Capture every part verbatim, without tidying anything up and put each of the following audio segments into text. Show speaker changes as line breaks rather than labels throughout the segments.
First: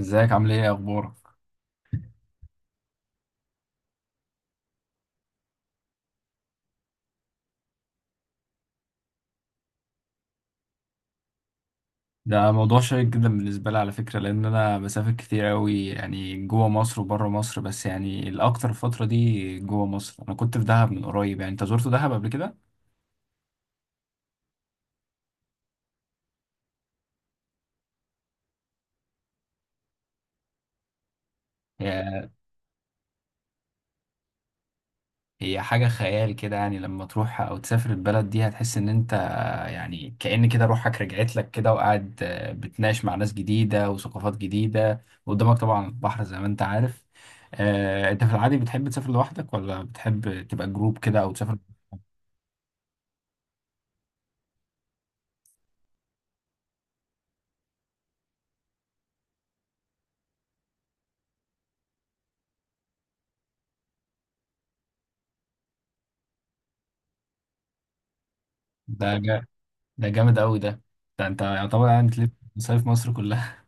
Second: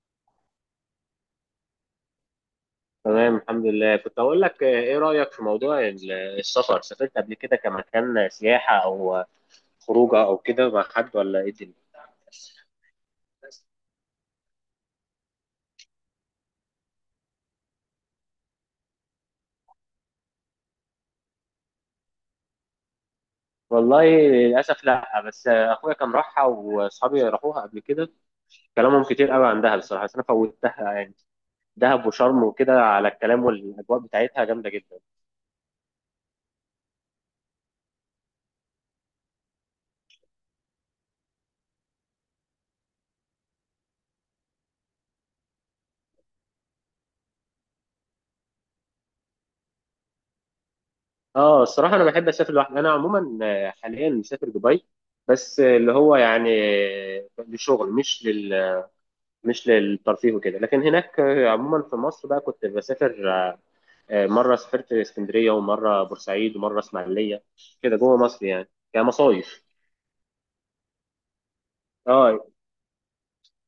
ازيك؟ عامل ايه؟ إيه اخبارك؟
تمام، الحمد لله. كنت أقول لك، آه، إيه رأيك في موضوع ال- السفر؟ سافرت قبل كده كمكان سياحة أو خروجة أو كده مع حد، ولا إيه الدنيا؟
ده موضوع شيق جدا بالنسبه لي على فكره، لان انا بسافر كتير قوي يعني جوه مصر وبره مصر، بس يعني الاكتر الفتره دي جوه مصر. انا كنت في دهب من قريب. يعني انت زرت دهب قبل كده؟
والله للأسف لأ، بس آه، أخويا كان راحها وأصحابي راحوها قبل كده. كلامهم كتير قوي عن دهب بصراحة، بس أنا فوتها يعني. دهب
هي
وشرم وكده، على الكلام، والأجواء بتاعتها جامدة جدا.
هي حاجه خيال كده يعني، لما تروح او تسافر البلد دي هتحس ان انت يعني كأن كده روحك رجعت لك كده وقاعد آه، بتناقش مع ناس جديده وثقافات جديده، وقدامك طبعا البحر زي ما انت عارف. آه، انت في العادي بتحب تسافر لوحدك، ولا بتحب تبقى جروب كده او تسافر؟
اه، الصراحه انا بحب اسافر لوحدي. انا عموما آه، حاليا مسافر دبي، بس آه، اللي هو يعني آه، لشغل. مش لل مش للترفيه وكده. لكن هناك آه، عموما في مصر بقى كنت بسافر، آه، آه، مرة سافرت اسكندرية ومرة بورسعيد ومرة اسماعيلية، كده جوه مصر يعني
ده
كمصايف.
ده جامد قوي ده. ده انت يعتبر يعني تلف
اه،
مصايف مصر كلها.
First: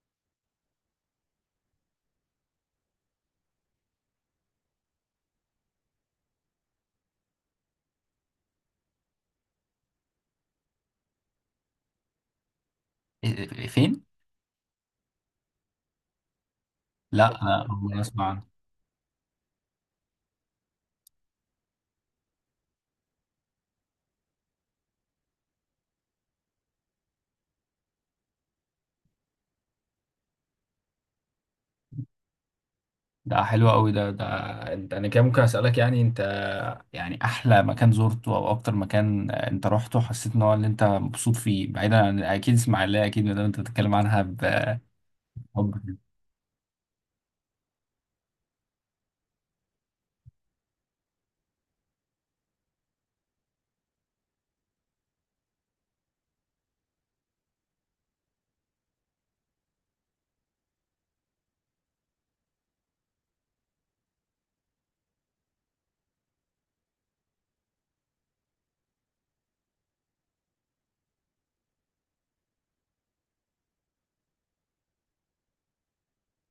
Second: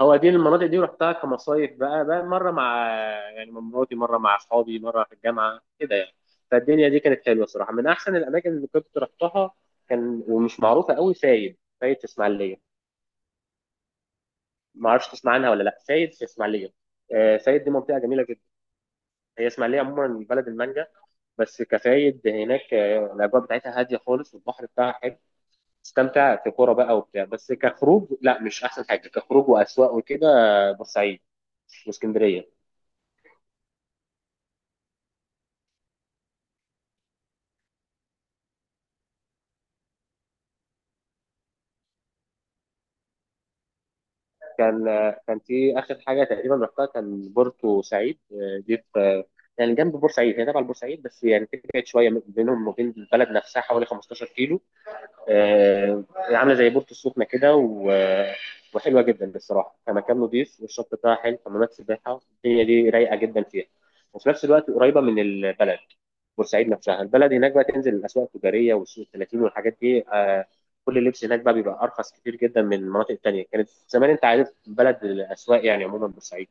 هو دي المناطق دي رحتها كمصايف. بقى بقى مرة مع، يعني مع مراتي، مرة مع أصحابي، مرة في الجامعة كده يعني. فالدنيا دي كانت حلوة صراحة، من أحسن الأماكن اللي كنت رحتها. كان ومش معروفة قوي، فايد فايد في اسماعيلية.
إيه- إيه- فين؟
ما أعرفش تسمع عنها ولا لا، فايد في اسماعيلية. آه،
لا انا
فايد
أول
دي منطقة
مرة
جميلة
اسمع
جدا.
عنه.
هي اسماعيلية عموما بلد المانجا. بس كفايد هناك، آه، الاجواء بتاعتها هاديه خالص، والبحر بتاعها حلو، تستمتع في كوره بقى وبتاع. بس كخروج لا، مش احسن حاجه كخروج واسواق وكده. آه، بورسعيد واسكندريه.
ده حلو قوي ده. ده انت، انا كده ممكن اسالك يعني، انت يعني احلى مكان زرته او اكتر مكان انت رحته حسيت ان هو اللي انت مبسوط فيه، بعيدا عن اكيد اسماعيليه اكيد ما دام انت بتتكلم عنها بحب.
كان آه، كان في اخر حاجه تقريبا رحتها كان بورتو سعيد. آه، دي في، آه، يعني جنب بورسعيد، هي تبع بورسعيد، بس يعني تبعد شويه، بينهم وبين البلد نفسها حوالي خمسة عشر كيلو. آه، عامله زي بورتو السخنه كده و... آه، وحلوه جدا بصراحه، كمكان نضيف، والشط بتاعها حلو، حمامات سباحه، الدنيا دي رايقه جدا فيها، وفي نفس الوقت قريبه من البلد. بورسعيد نفسها البلد، هناك بقى تنزل الاسواق التجاريه والسوق ثلاثين والحاجات دي، آه، كل اللبس هناك بقى بيبقى ارخص كتير جدا من المناطق التانيه. كانت زمان، انت عارف، بلد الاسواق يعني عموما بورسعيد.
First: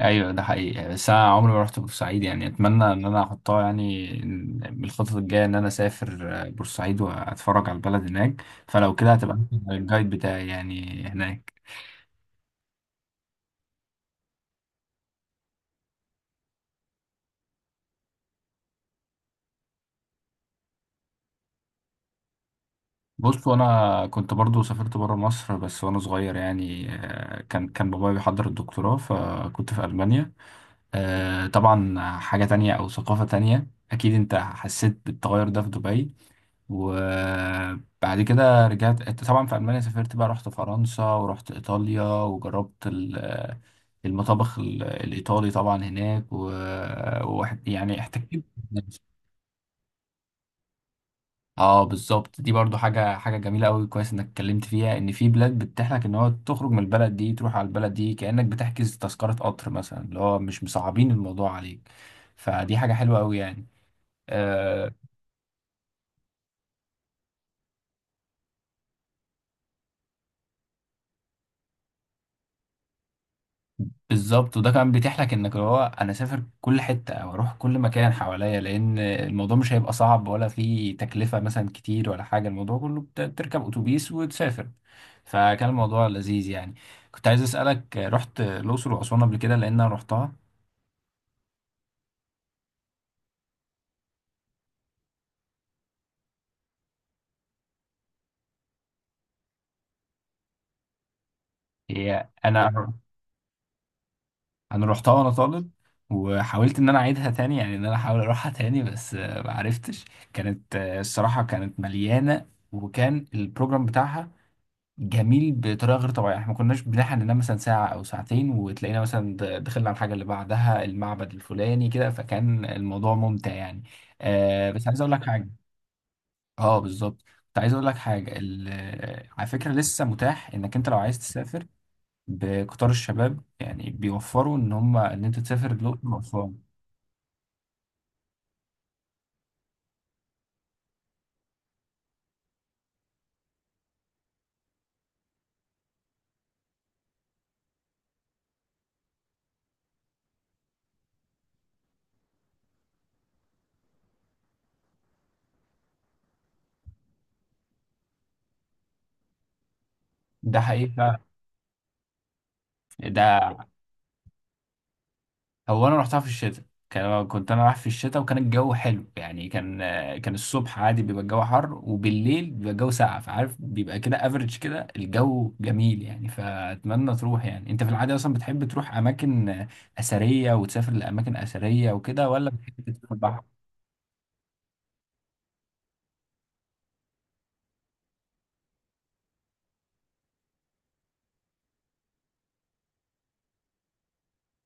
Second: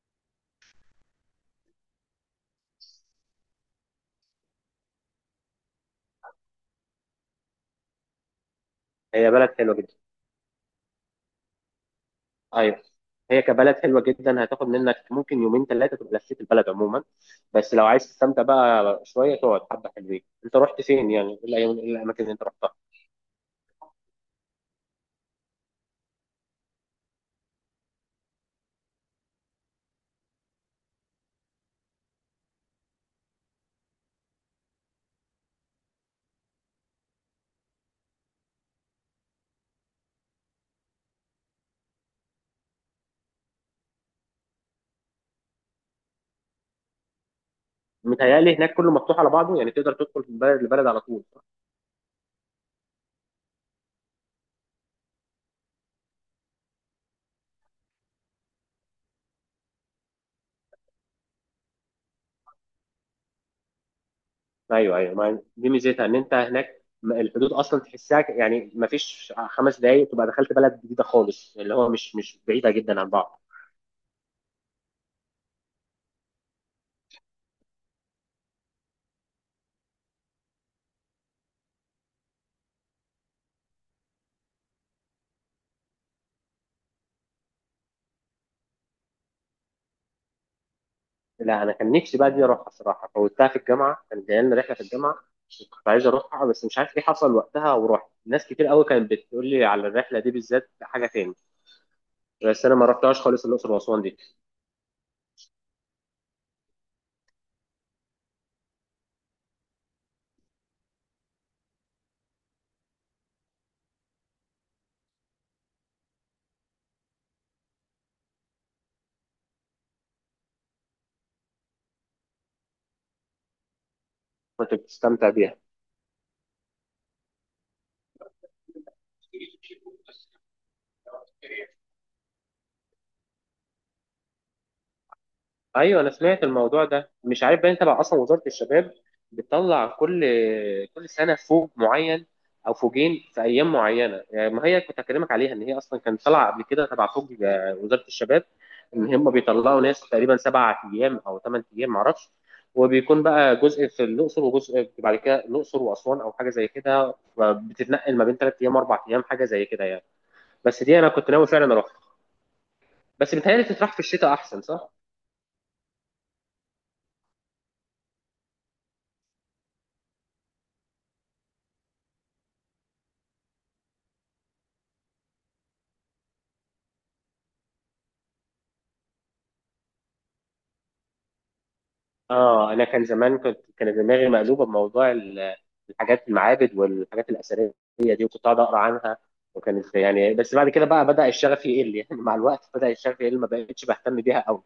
ايوه ده حقيقي يعني، بس انا عمري ما رحت بورسعيد. يعني اتمنى ان انا احطها يعني من الخطط الجايه ان انا اسافر آه، بورسعيد واتفرج على البلد هناك. فلو كده
هي
هتبقى
بلد
أنت
حلوه جدا.
الجايد بتاعي يعني هناك.
ايوه، هي كبلد حلوه جدا، هتاخد منك ممكن يومين ثلاثه تبقى لفيت البلد عموما. بس لو عايز تستمتع بقى شويه تقعد حبه حلوين. انت رحت فين يعني؟ ايه الأيام- إيه الاماكن اللي انت رحتها؟
بص، وانا كنت برضو سافرت بره مصر، بس وانا صغير يعني. آه، كان كان بابايا بيحضر الدكتوراه فكنت في المانيا. آه، طبعا حاجه تانية او ثقافه تانية، اكيد انت حسيت بالتغير ده في دبي. وبعد كده رجعت طبعا في ألمانيا، سافرت بقى، رحت فرنسا ورحت إيطاليا وجربت ال- المطابخ ال- الإيطالي طبعا هناك و... وواحد يعني احتكيت
متهيألي هناك كله
بالناس.
مفتوح على بعضه، يعني تقدر تدخل من بلد لبلد على طول.
اه بالظبط، دي برضو حاجة حاجة جميلة قوي. كويس انك اتكلمت فيها، ان في بلاد بتتيح لك ان هو تخرج من البلد دي تروح على البلد دي، كأنك بتحجز تذكرة قطر مثلا، اللي هو مش مصعبين الموضوع عليك. فدي حاجة حلوة قوي يعني. آه،
ايوه، ايوه، ما دي ميزتها، ان انت هناك م- الحدود اصلا تحسها، ك- يعني ما فيش خمس دقايق تبقى دخلت بلد جديده خالص، اللي هو مش مش بعيده جدا عن بعض.
بالظبط. وده كمان بيتيح لك انك هو انا اسافر كل حته او اروح كل مكان حواليا، لان الموضوع مش هيبقى صعب، ولا فيه تكلفه مثلا كتير ولا حاجه. الموضوع كله بت- بتركب اتوبيس وتسافر. فكان الموضوع لذيذ يعني. كنت عايز اسالك، رحت الاقصر واسوان قبل كده؟ لان انا رحتها.
لا، انا كان نفسي بقى دي اروحها صراحه، فوتها في الجامعه، كان جاي لنا رحله في الجامعه، كنت عايز اروحها، بس مش عارف ايه حصل وقتها، ورحت ناس كتير قوي كانت بتقول لي على الرحله دي بالذات حاجه تاني.
هي
بس
انا
انا ما رحتهاش خالص الاقصر واسوان دي.
انا رحتها وانا طالب، وحاولت ان انا اعيدها تاني يعني، ان انا احاول اروحها تاني، بس آه، ما عرفتش. كانت آه، الصراحه كانت مليانه، وكان البروجرام بتاعها جميل بطريقه غير طبيعيه. احنا ما كناش بنلحق ننام مثلا ساعه او ساعتين وتلاقينا مثلا د- دخلنا على الحاجه اللي بعدها، المعبد الفلاني كده. فكان الموضوع ممتع يعني. آه
كنت
بس عايز اقول لك
بتستمتع
حاجه.
بيها.
اه بالظبط، كنت عايز اقول لك حاجه، ال- آه، على فكره لسه متاح انك انت لو عايز تسافر بقطار الشباب. يعني بيوفروا ان هم ان انت تسافر
ايوه،
الاقصر
انا سمعت
واسوان.
الموضوع ده، مش عارف بقى انت بقى اصلا. وزاره الشباب بتطلع كل كل سنه فوج معين او فوجين في ايام معينه يعني. ما هي كنت اكلمك عليها، ان هي اصلا كانت طالعه قبل كده تبع فوج، آه، وزاره الشباب، ان هم بيطلعوا ناس تقريبا سبع ايام او ثمان ايام معرفش، وبيكون بقى جزء في الاقصر وجزء بعد كده الاقصر واسوان، او حاجه زي كده، بتتنقل ما بين ثلاث ايام واربع ايام، حاجه زي كده يعني.
ده
بس
حقيقي
دي انا
فعلا.
كنت ناوي فعلا اروح. بس
ده
بيتهيألي تتراح في الشتاء احسن، صح؟
هو انا رحتها في الشتاء. كان كنت انا رايح في الشتاء وكان الجو حلو يعني. كان آه، كان الصبح عادي بيبقى الجو حر، وبالليل بيبقى الجو ساقع، فعارف بيبقى كده افريج كده، الجو جميل يعني. فاتمنى تروح. يعني انت في العادة اصلا بتحب تروح اماكن آه، اثرية وتسافر لاماكن اثرية وكده، ولا
اه،
بتحب
انا كان زمان،
تسافر؟
كنت كان دماغي مقلوبه بموضوع ال- الحاجات، المعابد والحاجات الاثريه دي، وكنت قاعد اقرا عنها، وكانت يعني. بس بعد كده بقى بدا الشغف يقل يعني مع الوقت بدا الشغف يقل، ما بقتش بهتم بيها قوي.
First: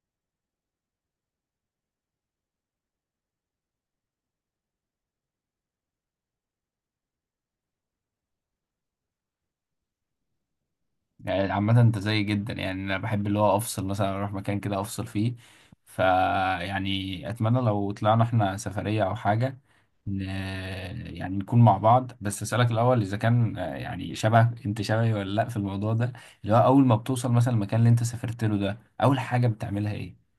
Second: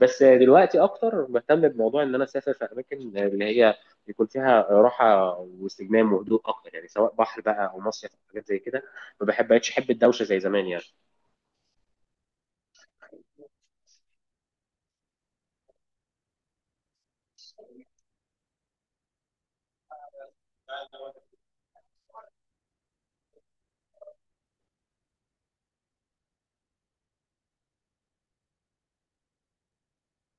بس دلوقتي اكتر بهتم بموضوع ان انا اسافر في اماكن اللي هي يكون فيها راحه واستجمام وهدوء اكتر، يعني سواء بحر بقى او مصيف او حاجات زي كده. ما بحب بقتش احب الدوشه زي زمان
يعني عامة انت زي جدا يعني، انا بحب اللي هو افصل، مثلا اروح مكان كده افصل فيه. فا يعني اتمنى لو طلعنا احنا سفرية او حاجة. ن... آه،
يعني.
يعني نكون مع بعض. بس اسألك الاول اذا كان آه، يعني شبه، انت شبهي ولا لا في الموضوع ده، اللي هو اول ما بتوصل مثلا المكان اللي انت سافرت له ده، اول حاجة بتعملها ايه؟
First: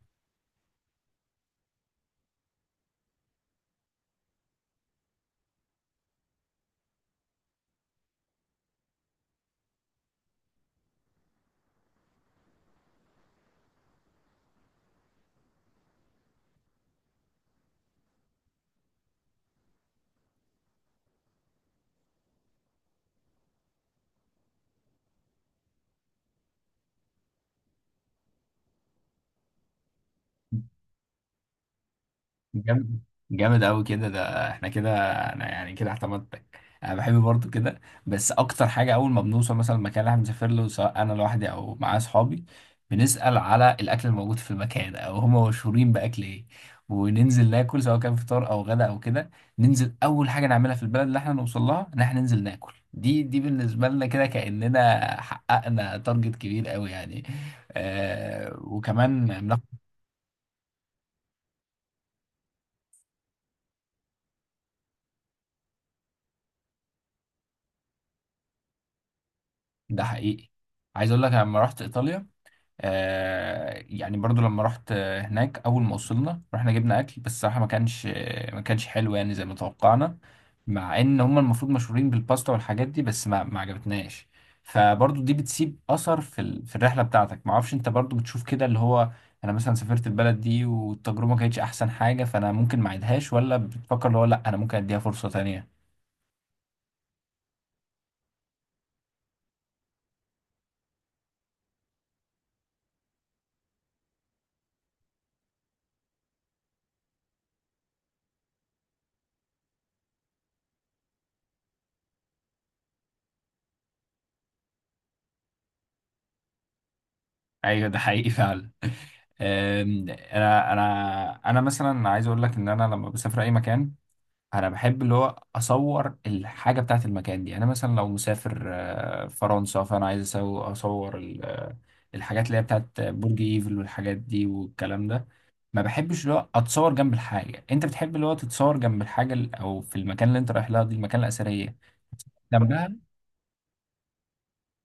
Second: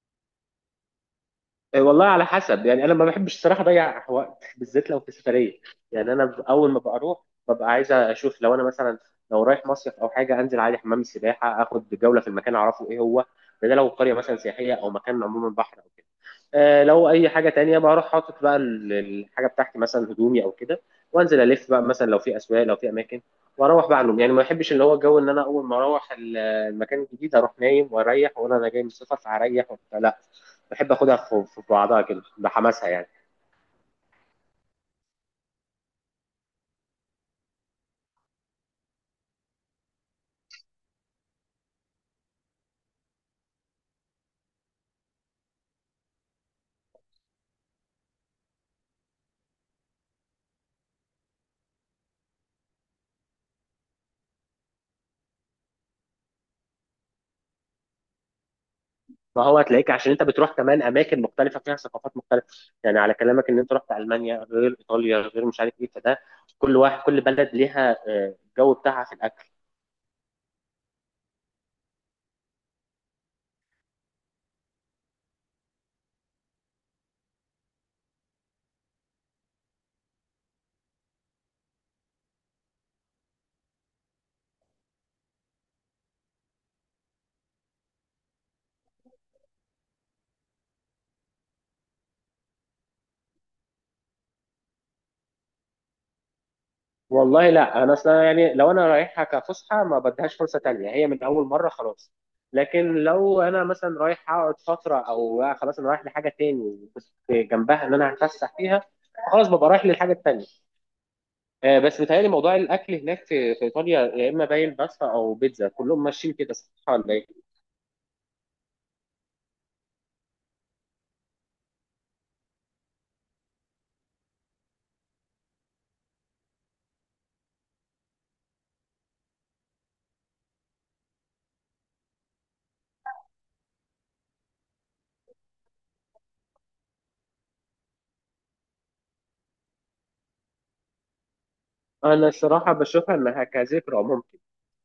إيه، والله على حسب يعني، انا ما بحبش الصراحه اضيع وقت، بالذات لو في سفريه. يعني انا ب- اول ما بروح، ببقى عايز اشوف، لو انا مثلا لو رايح مصيف او حاجه، انزل عادي حمام السباحه، اخد جوله في المكان اعرفه ايه هو، ده ده لو قريه مثلا سياحيه، او مكان عموما بحر او كده. آه، لو اي حاجه تانية بروح حاطط بقى ال- الحاجه بتاعتي مثلا هدومي او كده، وانزل الف بقى، مثلا لو في اسواق، لو في اماكن، واروح بقى نوم. يعني ما بحبش اللي هو الجو ان انا اول ما اروح ال- المكان الجديد اروح نايم واريح واقول انا جاي من السفر فهريح وبتاع. لا، بحب اخدها في في بعضها كده بحماسها
جامد،
يعني.
جامد قوي كده ده. احنا كده، انا يعني كده اعتمدتك. انا بحب برضو كده، بس اكتر حاجه اول ما بنوصل مثلا المكان اللي احنا بنسافر له، سواء انا لوحدي او معايا اصحابي، بنسال على الاكل الموجود في المكان او هم مشهورين باكل ايه، وننزل ناكل سواء كان فطار او غدا او كده. ننزل اول حاجه نعملها في البلد اللي احنا نوصل لها ان احنا ننزل ناكل. دي دي بالنسبه لنا كده كاننا حققنا تارجت كبير قوي يعني. آه وكمان
فهو
بناخد-
هتلاقيك عشان انت بتروح كمان اماكن مختلفه فيها ثقافات مختلفه. يعني على كلامك ان انت رحت المانيا غير ايطاليا غير مش عارف ايه، فده كل واحد، كل بلد ليها آه، الجو بتاعها في الاكل.
ده حقيقي. عايز اقول لك، أنا لما رحت ايطاليا، آه يعني برضو لما رحت آه، هناك، اول ما وصلنا رحنا جبنا اكل، بس الصراحه ما كانش آه، ما كانش حلو يعني زي ما توقعنا، مع ان هم المفروض مشهورين بالباستا والحاجات دي، بس ما ما عجبتناش. فبرضو دي بتسيب اثر في ال... في الرحله بتاعتك. ما اعرفش انت برضو بتشوف كده، اللي هو انا مثلا سافرت البلد دي والتجربه ما كانتش احسن حاجه، فانا ممكن ما اعيدهاش، ولا بتفكر اللي هو لا انا ممكن اديها فرصه تانية؟
والله لا، انا اصلا يعني لو انا رايحها كفسحه ما بديهاش فرصه تانية، هي من اول مره خلاص. لكن لو انا مثلا رايح اقعد فتره، او خلاص انا رايح لحاجه تاني بس جنبها ان انا هتفسح فيها، خلاص ببقى رايح للحاجه التانية. آه، بس بيتهيألي موضوع الأكل هناك في في إيطاليا يا إما باين باستا أو بيتزا، كلهم ماشيين كده، صح ولا إيه؟
ايوه ده حقيقي فعلا. أم، انا انا انا مثلا عايز اقول لك ان انا لما بسافر اي مكان، انا بحب اللي هو اصور الحاجه بتاعت المكان دي. انا مثلا لو مسافر آه، فرنسا، فانا عايز أسو- اصور ال- آه، الحاجات اللي هي بتاعت برج ايفل والحاجات دي والكلام ده. ما بحبش اللي هو اتصور جنب الحاجه. انت بتحب اللي هو تتصور جنب الحاجه ال- او في المكان اللي انت رايح لها دي، المكان الاثريه
أنا الصراحة
جنبها.
بشوفها إنها كذكرى ممكن،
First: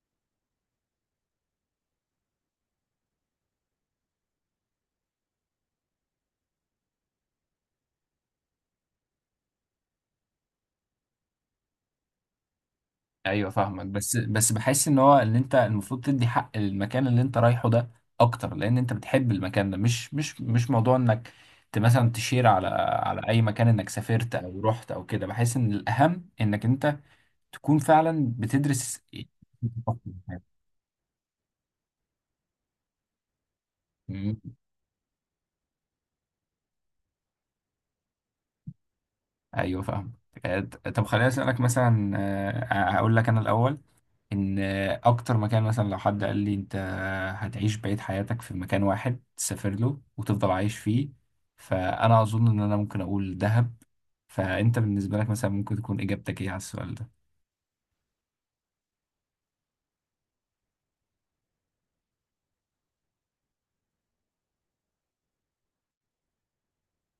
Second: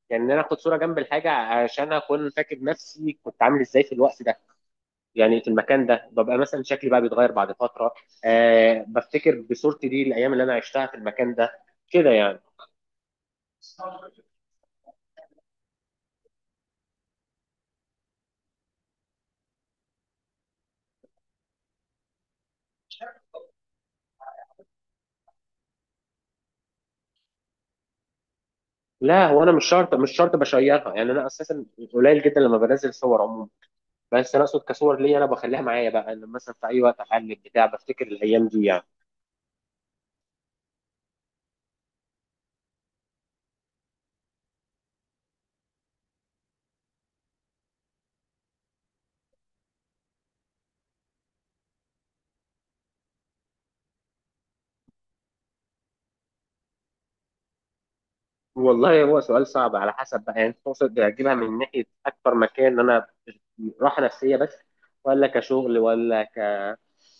يعني إن أنا آخد صورة جنب الحاجة عشان أكون فاكر نفسي كنت عامل إزاي في الوقت ده، يعني في المكان ده. ببقى مثلا شكلي بقى بيتغير بعد فترة، أه بفتكر بصورتي دي الأيام اللي أنا عشتها في المكان ده، كده يعني.
ايوه فاهمك، بس بس بحس ان هو اللي انت المفروض تدي حق للمكان اللي انت رايحه ده اكتر، لان انت بتحب المكان ده، مش مش مش موضوع انك ت- مثلا تشير على على اي مكان انك سافرت او رحت او كده. بحس ان الاهم انك انت تكون فعلا بتدرس
لا،
إيه.
هو أنا مش شرط مش شرط بشيرها، يعني أنا أساسا قليل جدا لما بنزل صور عموما. بس انا
مم.
اقصد كصور ليا، انا بخليها معايا بقى لما مثلا في اي وقت احلل بتاع بفتكر الايام دي يعني.
ايوه فاهم. آه، طب خليني اسالك مثلا، آه، هقول لك انا الاول ان اكتر مكان مثلا لو حد قال لي انت هتعيش بقية حياتك في مكان واحد تسافر له وتفضل عايش فيه، فانا اظن ان انا ممكن اقول دهب. فانت بالنسبة لك مثلا ممكن تكون اجابتك ايه على السؤال ده؟
والله هو سؤال صعب، على حسب بقى. يعني تقصد اجيبها من ناحيه اكتر مكان انا راحه نفسيه بس، ولا كشغل، ولا ك...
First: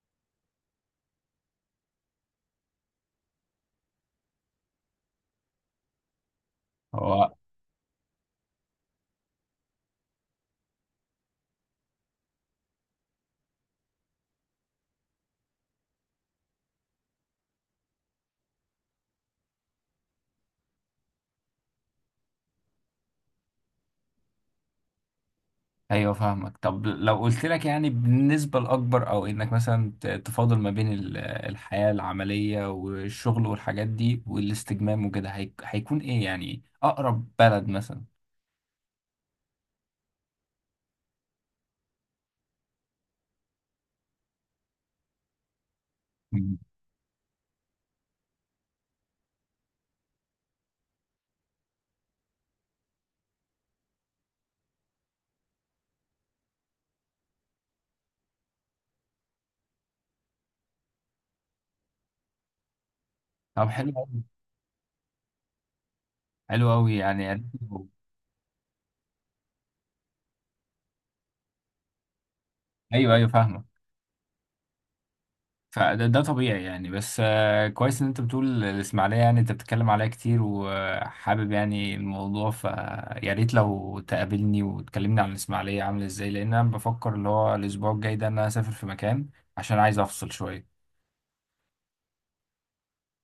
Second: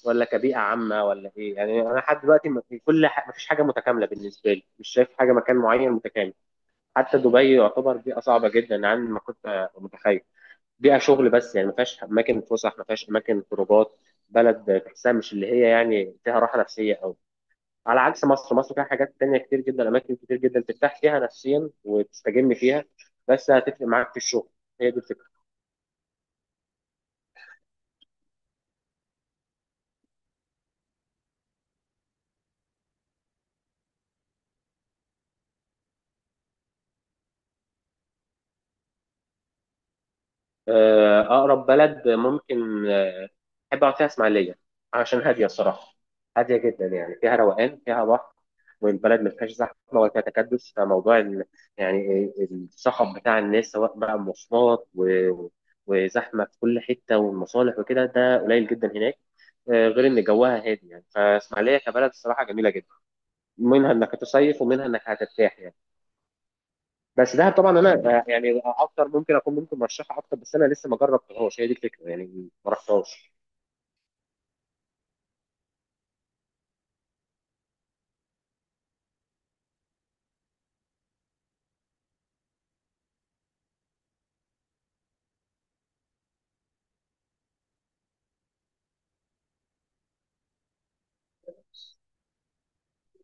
ولا كبيئه عامه، ولا ايه يعني. انا لحد دلوقتي ما في كل ح... ما فيش حاجه متكامله بالنسبه لي، مش شايف حاجه، مكان معين متكامل. حتى
هو
دبي يعتبر بيئه صعبه جدا عن ما كنت متخيل، بيئه شغل بس يعني، ما فيهاش اماكن فسح، ما فيهاش اماكن خروجات، بلد تحسها مش اللي هي يعني فيها راحه نفسيه أوي. على عكس مصر، مصر فيها حاجات تانية كتير جدا، أماكن كتير جدا ترتاح فيها نفسيا وتستجم فيها، بس هتفرق معاك في الشغل. هي دي الفكرة.
ايوه فاهمك. طب لو قلت لك يعني بالنسبة الاكبر، او انك مثلا ت- تفاضل ما بين ال- الحياة العملية والشغل والحاجات دي والاستجمام وكده، هي- هيكون ايه يعني اقرب بلد مثلا؟
آه، أقرب بلد ممكن، آه، أحب أقعد فيها، إسماعيلية، عشان هادية الصراحة.
مم.
هادية جدا، يعني فيها روقان، فيها بحر، والبلد ما فيهاش زحمة ولا فيها تكدس، فموضوع ال- يعني الصخب بتاع الناس، سواء بقى مواصلات و- وزحمة في كل حتة والمصالح وكده، ده قليل جدا هناك. آه، غير إن جوها هادي يعني، فإسماعيلية كبلد الصراحة جميلة جدا،
طب حلو
منها انك
أوي.
هتصيف ومنها انك هترتاح يعني.
حلو قوي
بس
يعني.
دهب طبعا انا، آه، يعني اكتر ممكن اكون، ممكن مرشحها اكتر، بس انا لسه ما جربتهاش، هي دي الفكره يعني، ما
ايوه ايوه
رحتهاش.
فاهمك. فده ده طبيعي يعني، بس آه، كويس ان انت بتقول الاسماعيليه، يعني انت بتتكلم عليها كتير وحابب يعني الموضوع. فيا ريت لو تقابلني وتكلمني عن الاسماعيليه عامله ازاي، لان انا بفكر اللي هو الاسبوع الجاي ده ان انا اسافر في مكان عشان عايز افصل شويه.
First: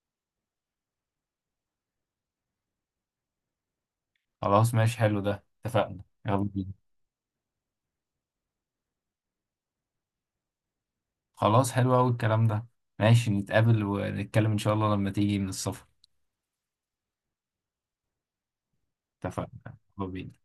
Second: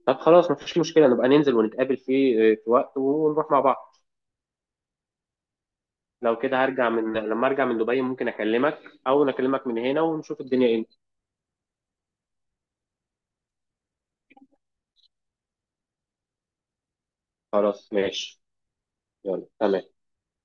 طب خلاص، ما فيش مشكله، نبقى ننزل ونتقابل في في وقت ونروح مع بعض.
خلاص ماشي، حلو ده، اتفقنا،
لو
يلا
كده،
بينا.
هرجع من لما ارجع من دبي ممكن اكلمك، او اكلمك من هنا ونشوف الدنيا ايه.
خلاص حلو قوي الكلام ده. ماشي نتقابل ونتكلم ان شاء الله لما تيجي من السفر.
خلاص ماشي، يلا
اتفقنا.
تمام.
يلا بينا.